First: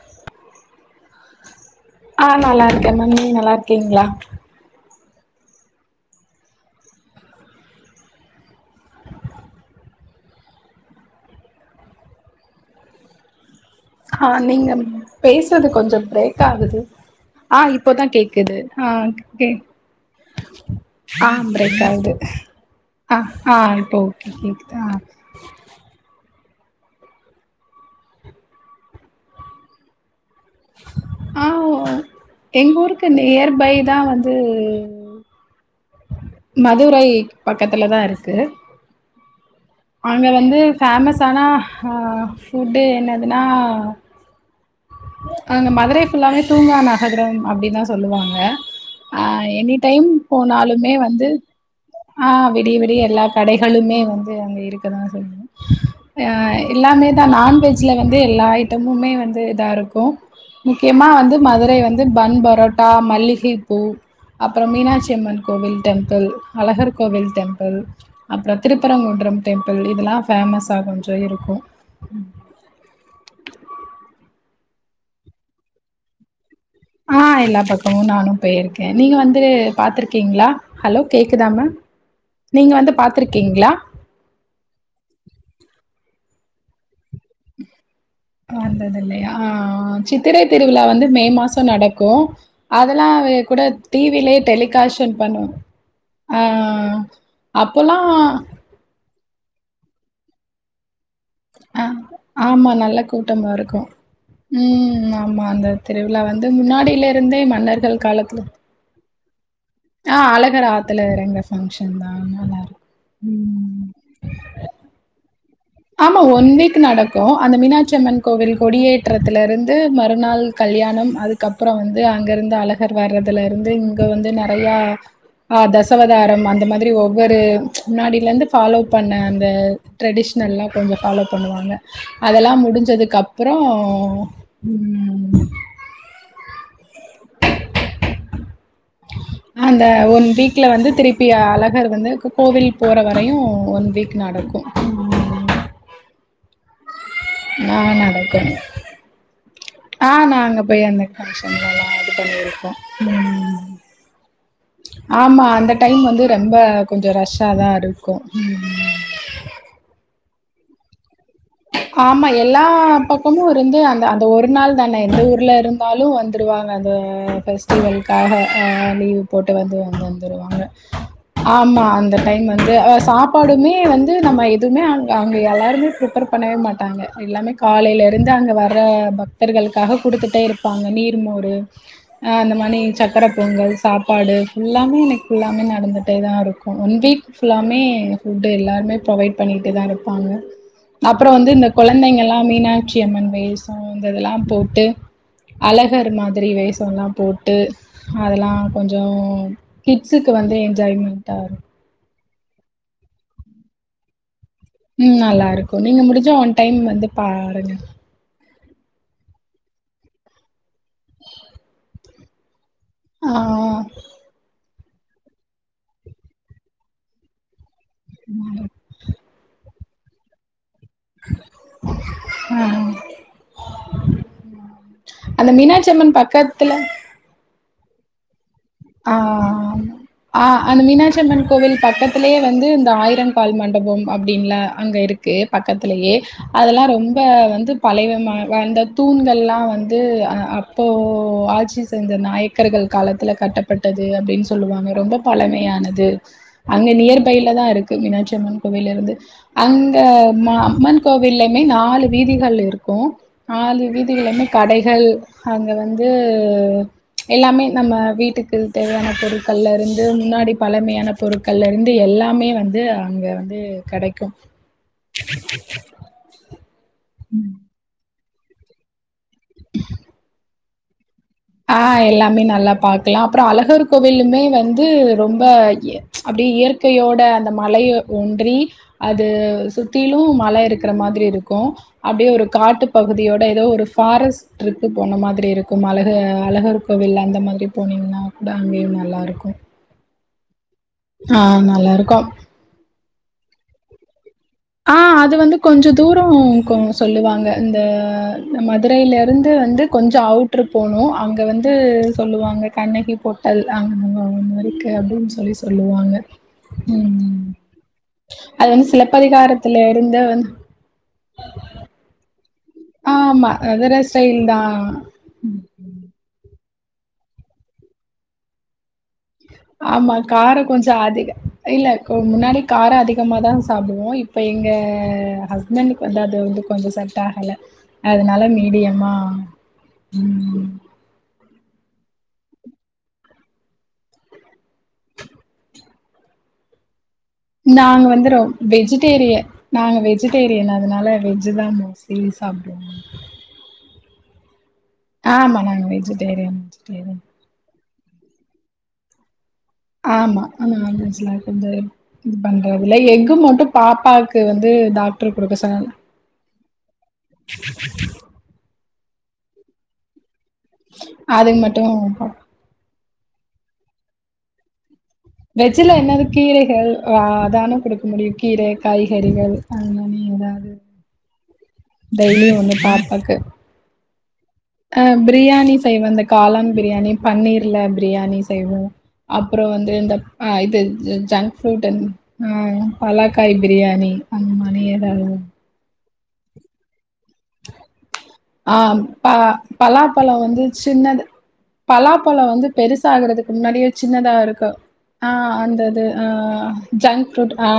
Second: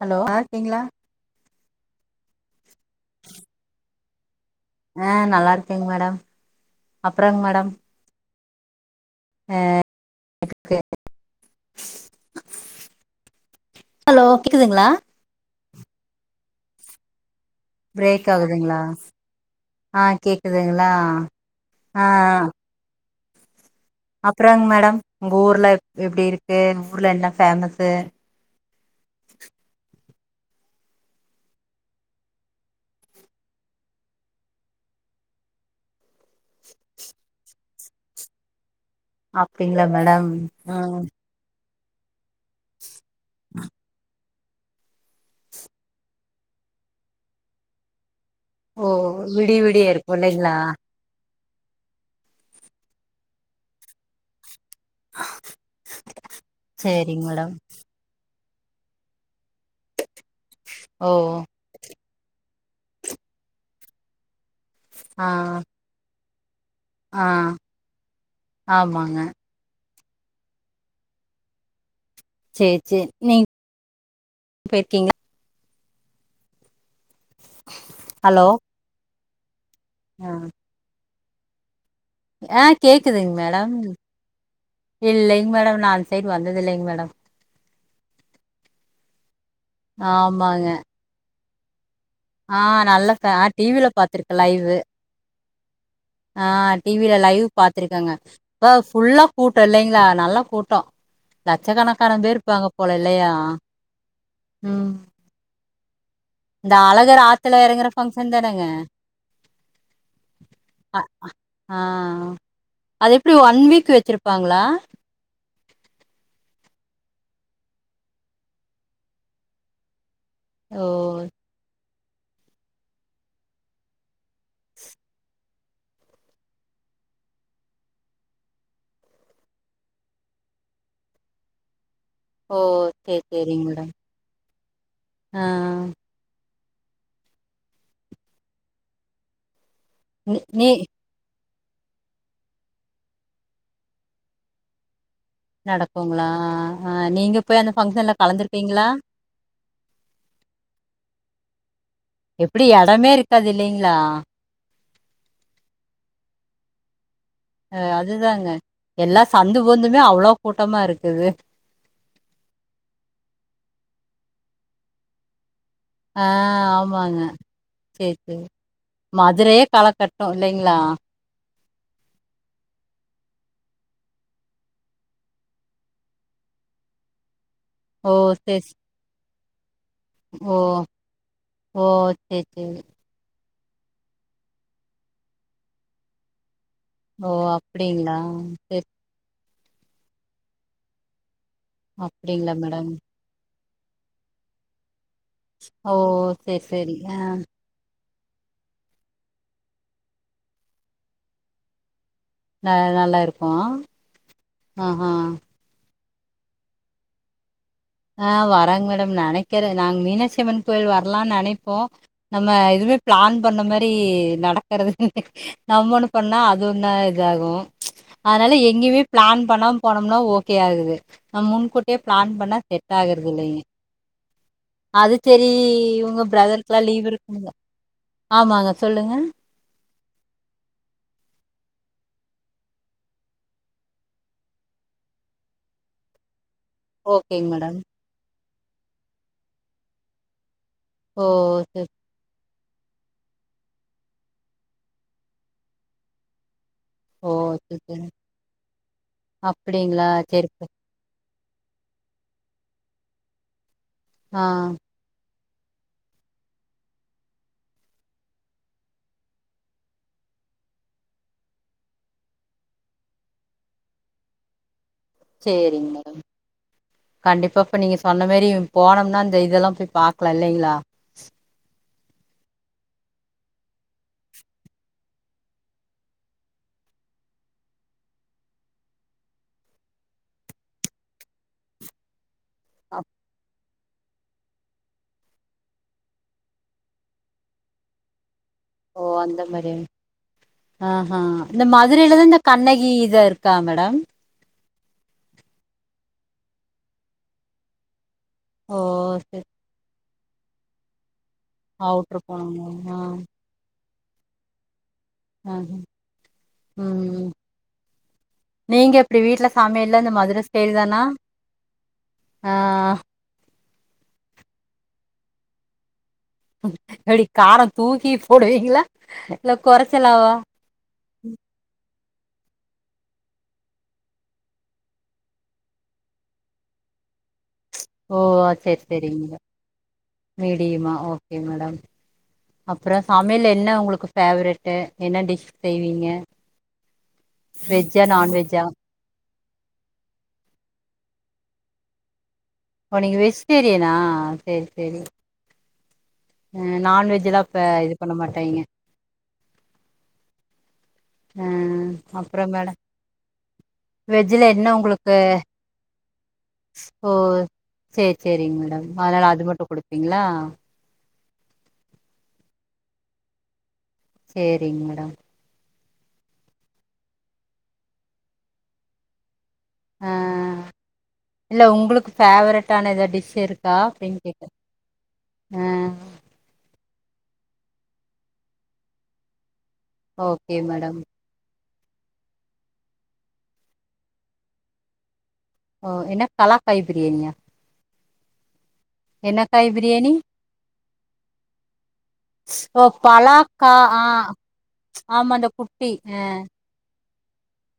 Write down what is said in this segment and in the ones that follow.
Hello நல்லா இருக்கீங்ளா ஆ நல்லாருக்க மேம் நீங்க நல்லாருக்கீங்ளா ஆ நல்லா இருக்கேங் மேடம் அப்றங் மேடம் ஆ ஹா நீங்க பேசுறது கொஞ்சோ பிரேக் ஆகுது ஆ இப்போதா பிரேக் கேக்குது ஆகுதுங்களா ஹா ஓகே ஆ கேக்குதுங்ளா ஆ ஆகுது ஆ ஹா இப்போ ஓகே அப்றோங் கேக்குது ஆ மேடம் உங்க ஊர்ல எப்டி இருக்கு ஊர்ல என்ன ஃபேமஸு ஆ எங் ஊருக்கு நியர் பை தா வந்து மதுரை பக்கத்துல தா இருக்கு அப்டிங்ளா மேடம் ஆ தனா ஹா ஃபுட்டு என்னதுன்னா அங்க மதுரை ஃபுல்லாவே தூங்கா நகரம் அப்டி தா சொல்லுவாங்க ஓ அ விடிய எனி விடிய டைம் இருக்கு இல்லைங்களா போனாலுமே வந்து ஆ விடிய விடிய எல்லா கடைகளுமே வந்து அங்க இருக்கு எதனாலு சொல்லுங்க ஆ எல்லாமே தா சேரிங்க மேடம் நான்வெஜ்ல வந்து எல்லா ஐட்டமுமே வந்து நல்லா இருக்கும் முக்கியமா ஓ வந்து மதுர மதுரை வந்து பன் பரோட்டா மல்லிகைப்பூ அப்பறம் மீனாட்சி ஆ அம்மன் கோவில் டெம்பிள் அழகர் ஆ கோவில் டெம்பிள் அப்பறம் ஆமாங்க திருப்பரங்குன்றம் டெம்பிள் இதெல்லா ஃபேமஸ்ஸா கொஞ்சோ இருக்கு சேர் சேர் நீங் போய்ருக்கீங் ஆ எல்லா பக்கமு நானு ஹலோ போயிருக்க நீங்க வந்து ஆ பாத்துருக்கீங்ளா ஹலோ கேக்குதா மேம் ஆ நீங்க வந்து கேக்குதுங்க பாத்துருக்கீங்களா மேடம் இல்லைங்க மேடம் நா அந்த சைடு வந்தது இல்லைங்க மேடம் வந்தது இல்லையா சித்திரை ஆமாங்க திருவிழா வந்து மே மாசம் நடக்கு ஆ அதெல்லா நல்ல ஃபே ஆ கூட டிவில டிவிலயே பாத்துருக்கேன் லைவு. டெலிகாஸ்ஸன் பண்ணுவோ ஆ டிவில லைவ் பாத்துருக்கங்க ஃபுல்லா கூட்டம் இல்லைங்ளா நல்லா கூட்டம் ஆ லட்சக்கணக்கான பேருப்பாங்க ஆமா போல நல்ல இல்லையா? கூட்டமா இருக்கு ம் ஆமா அந்த திருவிழா வந்து இந்த அழகர் முன்னாடிலிருந்தே ஆத்துல எறங்குற மன்னர்கள் ஃபங்க்ஷன் காலத்ல தானேங்க? அ ஆத்துல அ எறங்குற அ ஃபங்க்ஷன் தா நல்லா அதெப்பிடி இருக்கு ஒன் ம் வீக் வெச்சிருப் பாங்ளா? ஆமா ஒன் வீக் நடக்கு அந்த மீனாட்சிஅம்மன் கோவில் கொடியேற்றத்துலருந்து மறுநாள் ஓ! கல்யாணம் அதுக்கப்றோ வந்து அங்கருந்து அழகர் வர்றதுலருந்து இங்க வந்து நெறையா ஆ தசவதாரம் அந்த மாதிரி ஒவ்வொரு முன்னாடிலந்து ஃபாலோ பண்ண அந்த ட்ரெடிஷ்னல்லா கொஞ்சோ ஃபாலோ பண்ணுவாங்க அதெல்லா ஓ! சரி முடிஞ்சதுக்கப்றோ சரிங்க மேடம். ம். ஆ அந்த ஒரு நி வீக்ல நீ வந்து திருப் பி அழகர் வந்து க கோவில் போற வரையு ஒன் வீக் நடக்கு. நடக்குங்ளா அ நீங்க போய் அந்த ஆ ஃபங்க்ஷன்ல நடக்கும். கலந்துருப்பிங்ளா? ஆ நா அங்க போய் அந்த ஃபங்ஷன்ல்ல எல்லா இது எப்டி பண்ணிருக்கோ எடமே இருக்காது ம். இல்லைங்களா? ஆமா அந்த டைம் வந்து ரம்ப கொஞ்சோ ரஷ்ஷாதா அ இருக்கு. அதுதாங்க. எல்லா சந்து பொந்துமே அவ்வளோ கூட்டமா இருக்குது. ஆமா எல்லா பக்கமு இருந்து அந்த அந்த ஒரு நாள் தானே எந்த ஊர்ல இருந் தாலு ஆ வந்துடுவாங்க அந்த ஆமாங்க. சரி, ஃபெஸ்டிவல்க்காக சரி. அ லீவு போட்டு மதுரையே வந்து வந்து வந் காலகட்டம் துருவாங்க. இல்லைங்களா? ஆமா அந்த டைம் வந்து அ சாப்பாடுமே வந்து நம்ம எதுமே அங்க அங்க எல்லாருமே ப்ரிப்பர் பண்ணவே மாட்டாங்க எல்லாமே காலைல ஓ! இருந்து அங்க சரி, ச வர்ற பக் தர்களுக்காக குடுத்துட்டே ஓ! இருப்பாங்க நீர்மோரு ஓ! அ சரி, அந்த சரி. மானி சக்கர பொங்கல் சாப்பாடு ஃபுல்லாமே அன்னிக் ஃபுல்லாமே நடந்துட்டேதா இருக் ஒ ஒன் வீக் ஓ! ஃபுல்லாமே அப்படிங்களா? ஃபுட்டு சரி. எல்லாருமே ப்ரொவைட் பண்ணிட்டு தா இருப்பாங்க. அப்பறோ வந்து இந்த கொழந்தைங்க எல்லா அப்படிங்களா மேடம்? மீனாட்சி அம்மன் வேசோ இந்த இதெல்லாம் போட்டு ஓ! அழகர் மாதிரி சரி, வேசோ சரி. எல்லாம் ஆ போட்டு அதெல்லா கொஞ்சோ கிட்ஸுக்கு வந்து என்ஜாய்மெண்ட்டாரு அ நல்லா இருக்கு. ம் நல்லா இருக்கு நீங்க முடிஞ்ச ஒன் டைம் வந்து பாருங்க. அ வரங் மேடம் நெனைக்கிறே நாங் மீனாட்சிம்மன் கோவில் வர்லான் நெனைப்போ நம்ம எதுமே ஆ, பிளான் பண்ண மாரி நடக்கறது நம்ம ஒன்னு பண்ணா அது ஒன்னா இதாகு. அதனால எங்கிமே பிளான் பண்ணாம் போனம்னா ஓகே ஆகுது நம் முன்கூட்டியே பிளான் ஆ. பண்ணா செட்டாகறது இல்லைங்க அது செரி அந்த மீனாட்சி அம்மன் இவுங்க பக்கத்துல பிரதருக்லா லீவ் இரு [unintelligible] ஆமாங்க ஆ சொல்லுங்க. ஆ அந்த மீனாட்சியம்மன் கோவில் பக்கத்திலயே வந்து இந்த ஆயிரம் கால் மண்டபம் அப்டின்லா அங்க இருக் தே பக்கத்திலயே அதெல்லா ரொம்ப ஓகேங்க வந்து மேடம் பழைவ ம வந்த தூண்கள்ல்லா வந்து அ அப் போ ஓ ஆட்சி சரி செஞ்ச நாயக்கர்கள் காலத்துல கட்ட பட்டது அப்டின் சொல்லுவாங்க ரொம்ப பழமையானது. அங்க நியர் ஓ பைலதா சரி இருக்கு சரி மீனாட்சி அம்மன் கோவில்லிருந்து அங்க அப்படிங்களா சரி ம சரி. அம்மன்க் கோவில்லைமே நாலு வீதிகள் இருக்கு நாலு ஆ வீதிகள்லைமே கடைகள் அங்க வந்து எல்லாமே நம்ம வீட்டுக்கு டு தேவையான பொருட்கள்லருந்து மின்னாடி பழமியான பொருட்கள்லருந்து எல்லாமே வந்து அங்க வந்து கடைக்கு. சேரிங் மேடம் கண்டிப்பா இப்ப நீங்க ஸ் சொன்ன மேரி போனம்னா இந்த இதெல்லா போய் பாக்லா இல்லைங்ளா ஆ எல்லாமே நல்லா பாக்லா அப்றோ அழகர் கோவிலுமே வந்து ரொம்ப அப்டியே இயற்கையோட அந்த மலைய ஒன்றி அது சுத்திலு மல இருக்ற மாதிரி இருக்கு அப்டியே ஒரு காட்டுப் அப் பகுதியோட ஏதோ ஒரு ஃபாரஸ்ட்ரிப்பு போன மாதிரி இருக்கு மல து அழகர் கோவில் அந்த மாதிரி போனீங்ன்னா கூட அங்கயு நல்லாருக்கு ஆஹ இந்த நல்லா இருக்கு மதுரையிலதா இந்த கண்ணகி இத இருக்கா மேடம் ஆ அது வந்து கொஞ்சோ தூரோ கொ சொல்லுவாங்க இந்த ஓ சரி மதுரையிலருந்து வந்து கொஞ்சோ அவுட்ரு போனு அங்க வந்து அவுட்ரு சொல்லுவாங்க போனோங்க ஆ கண்ணகி போட் ட்டல் அங்க ஒன்னு இருக்கு அப்டின்னு சொல் சொல்லி ஆஹா சொல்லுவாங்க ம் ம் அது வந்து சில எப்டி வீட்ல சமையல்லா இந்த மதுர ஸ்டைல் தானா ஆ ஆமா மதுர ஸ்டைல் தா ம்ம் எப்டி காரோ தூக்கி போடுவிங்ளா ஆமா கார கொஞ்சோ அதிக இல்ல முன்னாடி காரோம் அதிகமாக தா சாப்டுவோ இப்போ எங்க ஹஸ்பண்ட் க்கு வந்து அது வந்து கொஞ்சோ செட் ஆகல ஓ அதனால செரி மீடியமா செரிங்க ம் மீடியமா ஓகே மேடம் அப்றோ சமையல் என்ன உங்ளுக்கு பேவரெட்டு என்ன டிஷ் செய்வீங்க [inaudible] நாங்க வந்து ரொம் நான்வெஜ்ஜா வெஜிடேரியன் நாங்க வெஜிடேரியன் அதனால வெஜ் தா மோஸ்லி சாப்டுவோ வெஜிடேரியன்னா சேரி சேரி ஆமா நாங்க வெஜ்ஜி ஆ நான்வெஜ்ல்லா இப்ப இது பண்ண மாட்டேங்க ஆமா நான்வெஜ்லா [unintelligible] இது அப்றோ மேடம் பண்றது இல்ல எஃகு மட்டு பாப்பாக்கு வெஜ்ஜுல வந்து என்ன உங்களுக்கு டாக்டர் குடுக்க சொன்னாங்க ஓ சேரி சேரிங்க மேடம் அதனால அது மட்டு குடுப்பீங்ளா அதுக்கு மட்டு கொடு சேரிங் மேடம் வெஜ்ல என்னது கீரைகள் ஆ அதான குடுக்க முடியு கீரை காய்கறிகள் அது ஆ மாரி ஏதாவ்து இல்ல உங்ளுக் ஃபேவ்ரட்டான ஏதா டிஷ் பாப்பாக்கு இருக்கா அப்டின்னு கேக்குறே அ பிரியாணி செய்வே இந்த காளான் பிரியாணி பன்னீர்ல பிரியாணி செய்வோ அப்றோ வந்து இந்த அ ஓகே இது மேடம் ஜங் ஃப்ரூட்டு ம் பலாக்காய் பிரியாணி அந்த மாரி ஏதாவது ஓ என்ன பலாக்காய் பிரியாணியா ஆ ப என்ன காய் பிரியாணி பலாப்பழோ வந்து சின்னது பலாப்பழோ வந்து ஓ பெருசாக்றதுக்கு பலாக்கா முன்னாடியே ஆ சின்னதாருக்கு ஆ ஆமா அந்த குட்டி அந்தது அ ஆ ஜங்க் ஃரூட் ஆ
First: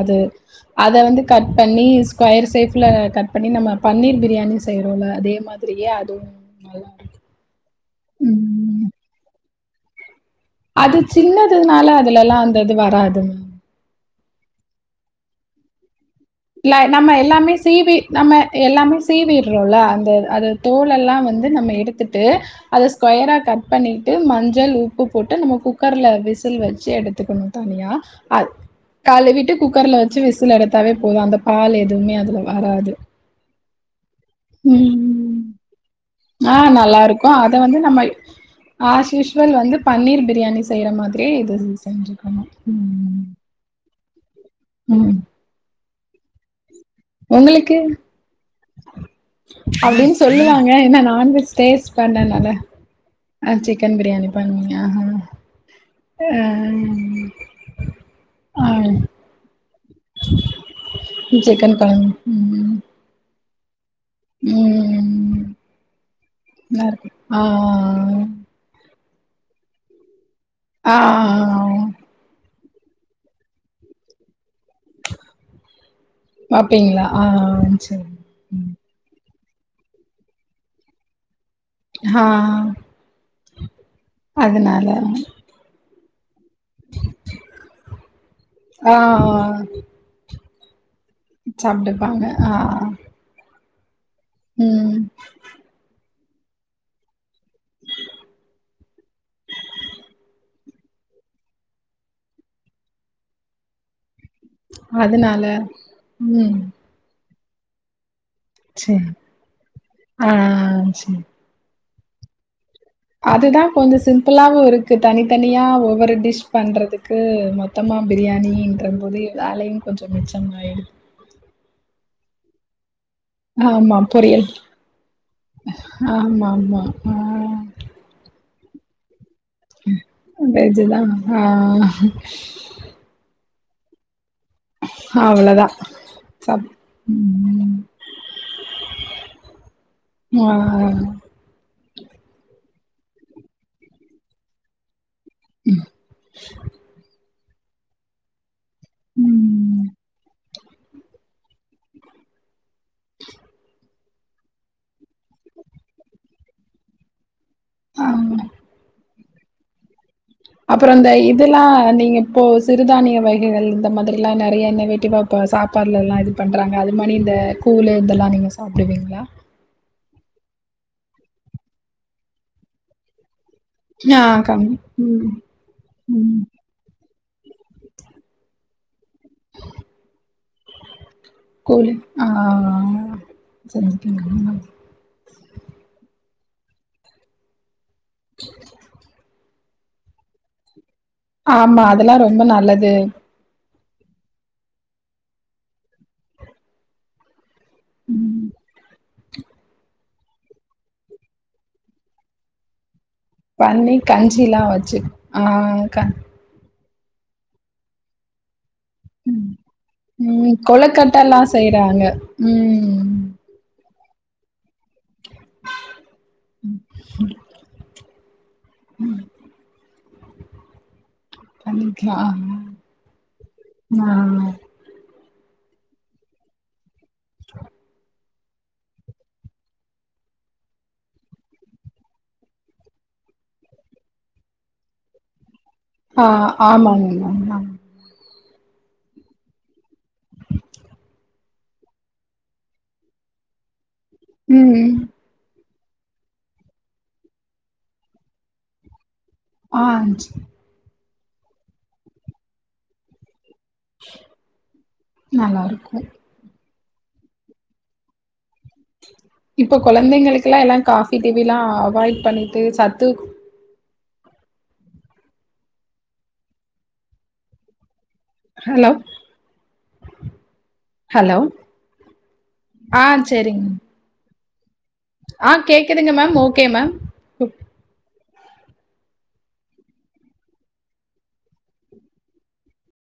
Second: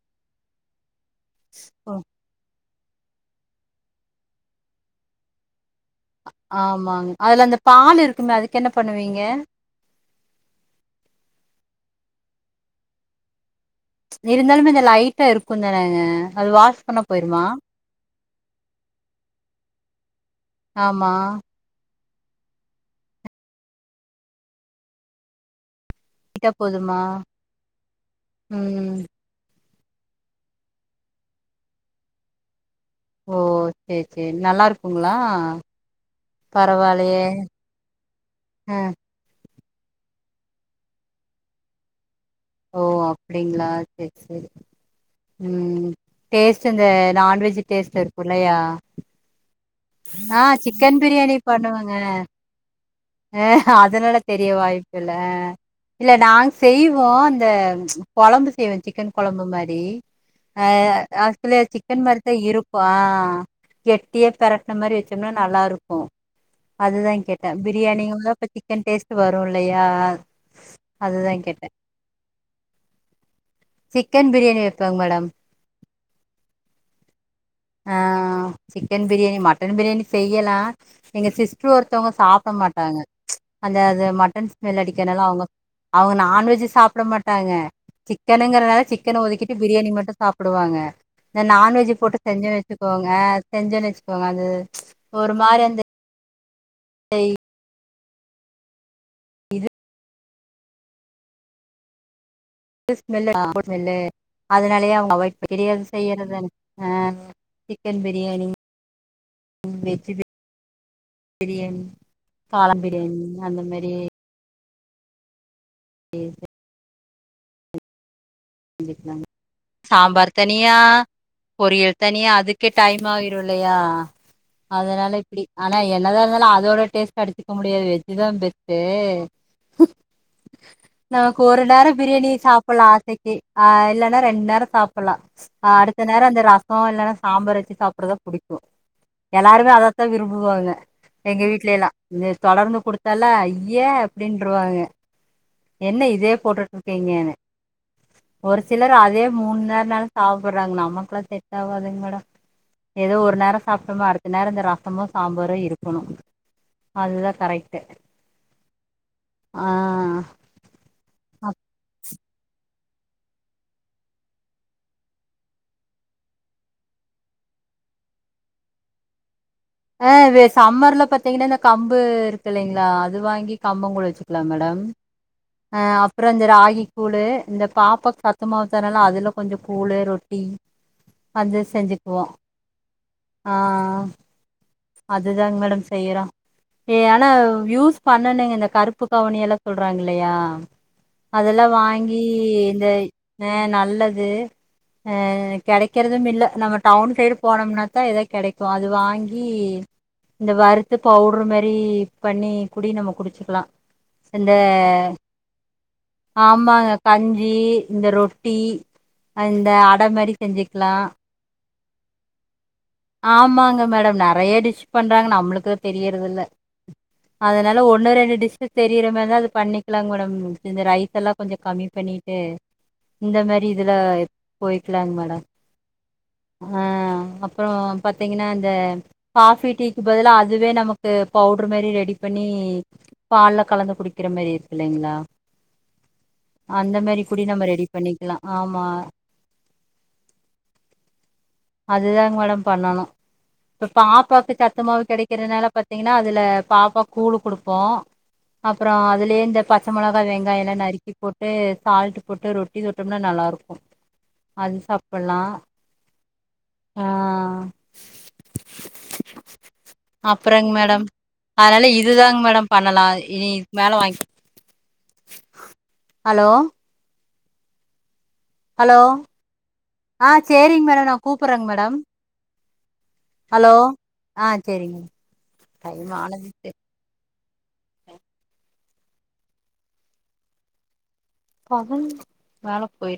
அது அத வந்து கட் பண்ணி சு ஸ்கொயர் ஷேப்ல கட் பண்ணி நம்ம பன்னீர் பிரியாணி செய்யிறோல அதே மாதிரியே அதுவு நல்லா இருக் ஆமாங்க அதுல அந்த பால் இருக்குமே அதுக்கு என்ன பண்ணுவீங்க அது சின்னதுனால அதுலல்லா அந்தது வராது. இருந்தாலுமே இந்த லைட்டா இருக்கும் தானங்க. அது இல்ல, வாஷ் பண்ணா நம்ம போயிருமா எல்லாமே சீவி நம்ம எல்லாமே சீவிடுறோம்ல அந்தது அந்த அது தோல் ஆமா எல்லாம் வந்து நம்ம எடுத்துட்டு, அத ஸ்கொயரா கட் பண்ணிட்டு மஞ்சள், உப்பு போட்டு நம்ம குக்கர்ல லைட்டா விசில் வச்சு போதுமா எடுத்துக்கணு தனியா, அத் ம் கழுவிட்டு குக்கர்ல வச்சு விசில் எடுத்தாவே போதும் அந்த பால் எதுவுமே அதுல வராது. ஓ செர் செர்ரி நல்லா இருக்குங்களா. ம். ஆ பரவாயில்லையே நல்லாருக்கும். அத வந்து நம்மை அ அஸ்யூஷுவல் வந்து பன்னீர் பிரியாணி செய்ற மாதிரியே இது செஞ்சுக்கணு ஓ அப்டிங்களா செர் செரி ம். ம் டேஸ்ட் இந்த நான்வெஜ் உங்களுக்கு? டேஸ்ட் இருக்கு இல்லையா அப்படின்னு ஆ சொல்லுவாங்க ஏன்னா சிக்கன் பிரியாணி நான்வெஜ் பண்ணுவ‌ங்க டேஸ்ட் பண்ணனால அ சிக்கன் அதுனால பிரியாணி தெரிய பண்ணுவீங்க வாய்ப்பு இல்ல ஆ ‌இல்ல நாங்க செய்வோ இந்த ஆ கொழம்பு செய்வேன் சிக்கன் கொழம்பு மாரி ஆ ஆக்சுவலி சிக்கன் குழம்பு மாரித்தான் ம், இருக்கும் கெட்டியா பெரட்ன மாதிரி வச்சோம்னா ம், நல்லாருக்கு நல்லா இருக்கு அதுதான் ஆ, கேட்டேன் பிரியாணி இல்ல இப்ப சிக்கன் டேஸ்ட் வரும் இல்லையா ஆ அதுதா கேட்டே சிக்கன் பிரியாணி வெப்பேங்க மேடம் பாப்பீங்களா ஆ ஆ செரி சிக்கன் பிரியாணி, மட்டன் பிரியாணி செய்யலா எங்க சிஸ்டர் ஒருத்தவங்க ஆ சாப்பட மாட்டாங்க. ச் அந்த அந்த மட்டன் ஸ்மெல் அதனால அடிக்கனால அவ்ங்க அவ்ங்க நான்வெஜ் சாப்ட மாட் டாங்க சிக்கனுங்கறனால ஆ சிக்கன ஒதுக்கிட்டு பிரியாணி மட்டு சாப்டுவாங்க. இந்த நான்வெஜ் போட்டு சாப்பிட்டுப்பாங்க ஆ செஞ்சேன் வச்சுக்கோங்க, செஞ்சேன்னு வச்சுக்கோங்க அது ம் ஒரு மாதிரி அந்த ஷை [inaudible] இது திஸ் ஸ்மெல்லுடா ஆ குட் ஸ்மெல்லு, அதனாலயே அவங்க அதனால அவாய்டு, தெரியாது செய்யறது தான ம் ஆ சிக்கன் பிரியாணி செர் வெஜ் ஆ செர் பிரியாணி, காளான் பிரியாணி அந்த மாதிரி புலாவ்வும் இருக்கு. தனித்தனியா ஒவ்வொரு டிஷ் பண்றதுக்கு மொத்தமா பிரியாணி இன் செஞ்சுக்கலாங்க தந்துரி வேலையு கொஞ்சோ மிச்ச சாம்பார் தனியா மாயிடுது. பொரியல் தனியா அதுக்கே டைம் ஆயி டும்லையா, ஆமா, பொரியல். அதனால இப்படி ஆனா என்னதா இருந்தாலும் ஆமாமா. அதோட ஆ டேஸ்டா இருக் இப்ப முடியாது. வெஜ்தா பெஸ்ட். வெஜ் தான். ஆ நமக்கு ஒரு நேரோ பிரியாணிய சாப்பிடலா கே ஆ இல்லனா ரெண்டு நே சாப்புலாம், அவ்வளோதான். அடுத்த நேரோ அந்த சப் ரசோ இல்லன்னா சாம்பார் ம். வச்சு சாப்படுறதா புடிக்குகே எல்லாருமே அதைத்தான் ஆ. விரும்புவாங்க. எங்க வீட்ல எல்லாம் நீ தொடர்ந்து கொடுத்தலே ஐயே அப்படின்ருவாங்க என்ன இதே போட்டுட்டு இருக்கீங்கன்னு ஒரு சிலர் அதே மூணு ம். நேரோ நாளு சாப்டுறாங்க. நமக்குல்லா செட் ஆகாதுங்க மேடம். ஏதோ ஒரு நேரோ சாப்ட்டமா அடுத்த நேரோ இந்த ரசமும் சாம்பாரும் இருக்கணு அதுதா கரெக்ட் ஆ. ஆ அப்றோ இந்த இதெல்லா நீங்க இப்போ சிறுதானிய வகைகள் இந்த மாதிரி எல்லா நெறைய இன்னோவேட்டிவா இப்போ சாப்பாலெல்லா இது பண்றாங்க அது மாரி இந்த கூழ் இதெல்லா நீங்க சாப்டுவீங்ளா ஆ இது சம்மர்ல பாத்தீங்கன்னா இந்த கம்பு இருக்கு இல்லைங்ளா அது வாங்கி கம்பங்கூழ் ஆ. வெச்சுக்கலாம் கம் மேடம் ம். அ அப்றோ ம். இந்த ராகி கூழு இந்த பாப்பாக்கு சத்தமாவுதரால்ல அதுல கொஞ்சோ கூழு ரொ ட்டி வந்து கோழி செஞ்சுக்குவோ ஆ ஆ செஞ்சுக்கங்க அதுதாங் மேடோ செய்றோ ஏ ஆனா யூஸ் பண்ணனேங்க இந்த கருப்பு கவுணி எல்லா சொல்றாங்கில்லையா அதெல்லா ஆமா அதெல்லா வாங்கி ரொம்ப இந்த நல்லது அ நல்லது அ கெடைக்கறதும் இல்ல நம்ம டவுன் சைடு போனம்னாத்தா எதோ ம் கெடைக்கு அது வாங் கி இந்த வறுத்து பவுடரு மாரி பண்ணி குடி நம்ம குடிச்சு பண்ணி கஞ்சியெல்லா வெச்சு ஆ ஆமாங்க கஞ்சி இந்த ரொட்டி இந்த அட மாரி ம் செஞ்சுக்கலா கொளக்கட்ட எல்லா செய்யறாங்க ம் ஆமாங்க மேடம் நெறையா டிஷ் பண்றாங்க நம்மளுக்குதா தெரியறதில்ல அ தனால ஒன்னு ரெண்டு டிஷ்ஷஸ் தெரியற மாரி இருந்தா அது பண்ணிக்கலாங் மேடம் இந்த ரைத்தெல்லா கொஞ்சோ கம்மி பண்ணிக்கலா பண்ணிட்டு இந்த மாதிரி இதுல ஆ போயி க்கலாங் மேடம் ஆ அப்றோ பாத்தீங்கன்னா இந்த காஃபி, டீக்கு பதிலா அதுவே நமக்கு பவுடர் மாரி ரெடி பண்ணி பால்ல கலந்து குடிக்கிற மாரி இருக்கில்லைங்ளா ஆ அந்த ஆமாங்க மாரி கூடி நம்ம மேம் ரெடி பண்ணிக்கலா ஆமா அதுதாங்க மேடம் பண்ணனு இப்ப பாப்பாக்கு ம் சத்துமாவு கெடை க்கறனால பாத்தீங்கன்னா அதுல பாப்பா கூலு குடுப்போ அப்றோ அதிலே இந்த ஆ பச்ச மொளகா, வெங்காயோ எல்லா நறுக்கி போட்டு சால்ட் போட்டு ரொட்டி சுட்டம்னா நல்லா இருக்கு அது சாப்பல்லா நல்லாருக்கு ஆ இப்போ கொழந்தைங்களுக்குல்லா அப்றங் எல்லா மேடம் காஃபி டீவிலா அதனால அவாய்ட் இதுதாங் பண்ணிட்டு மேடம் பண்ணலா சத்து இனி இதுக்கு மேல வாங் ஹலோ ஹலோ ஆ செரிங் மேடம் நா ஹலோ கூப்பறங் மேடம் ஆ ஹலோ ஆ சேரிங் அ கேக்குதுங்க மேம் ஓகே மேம் பதுன் வேல போய்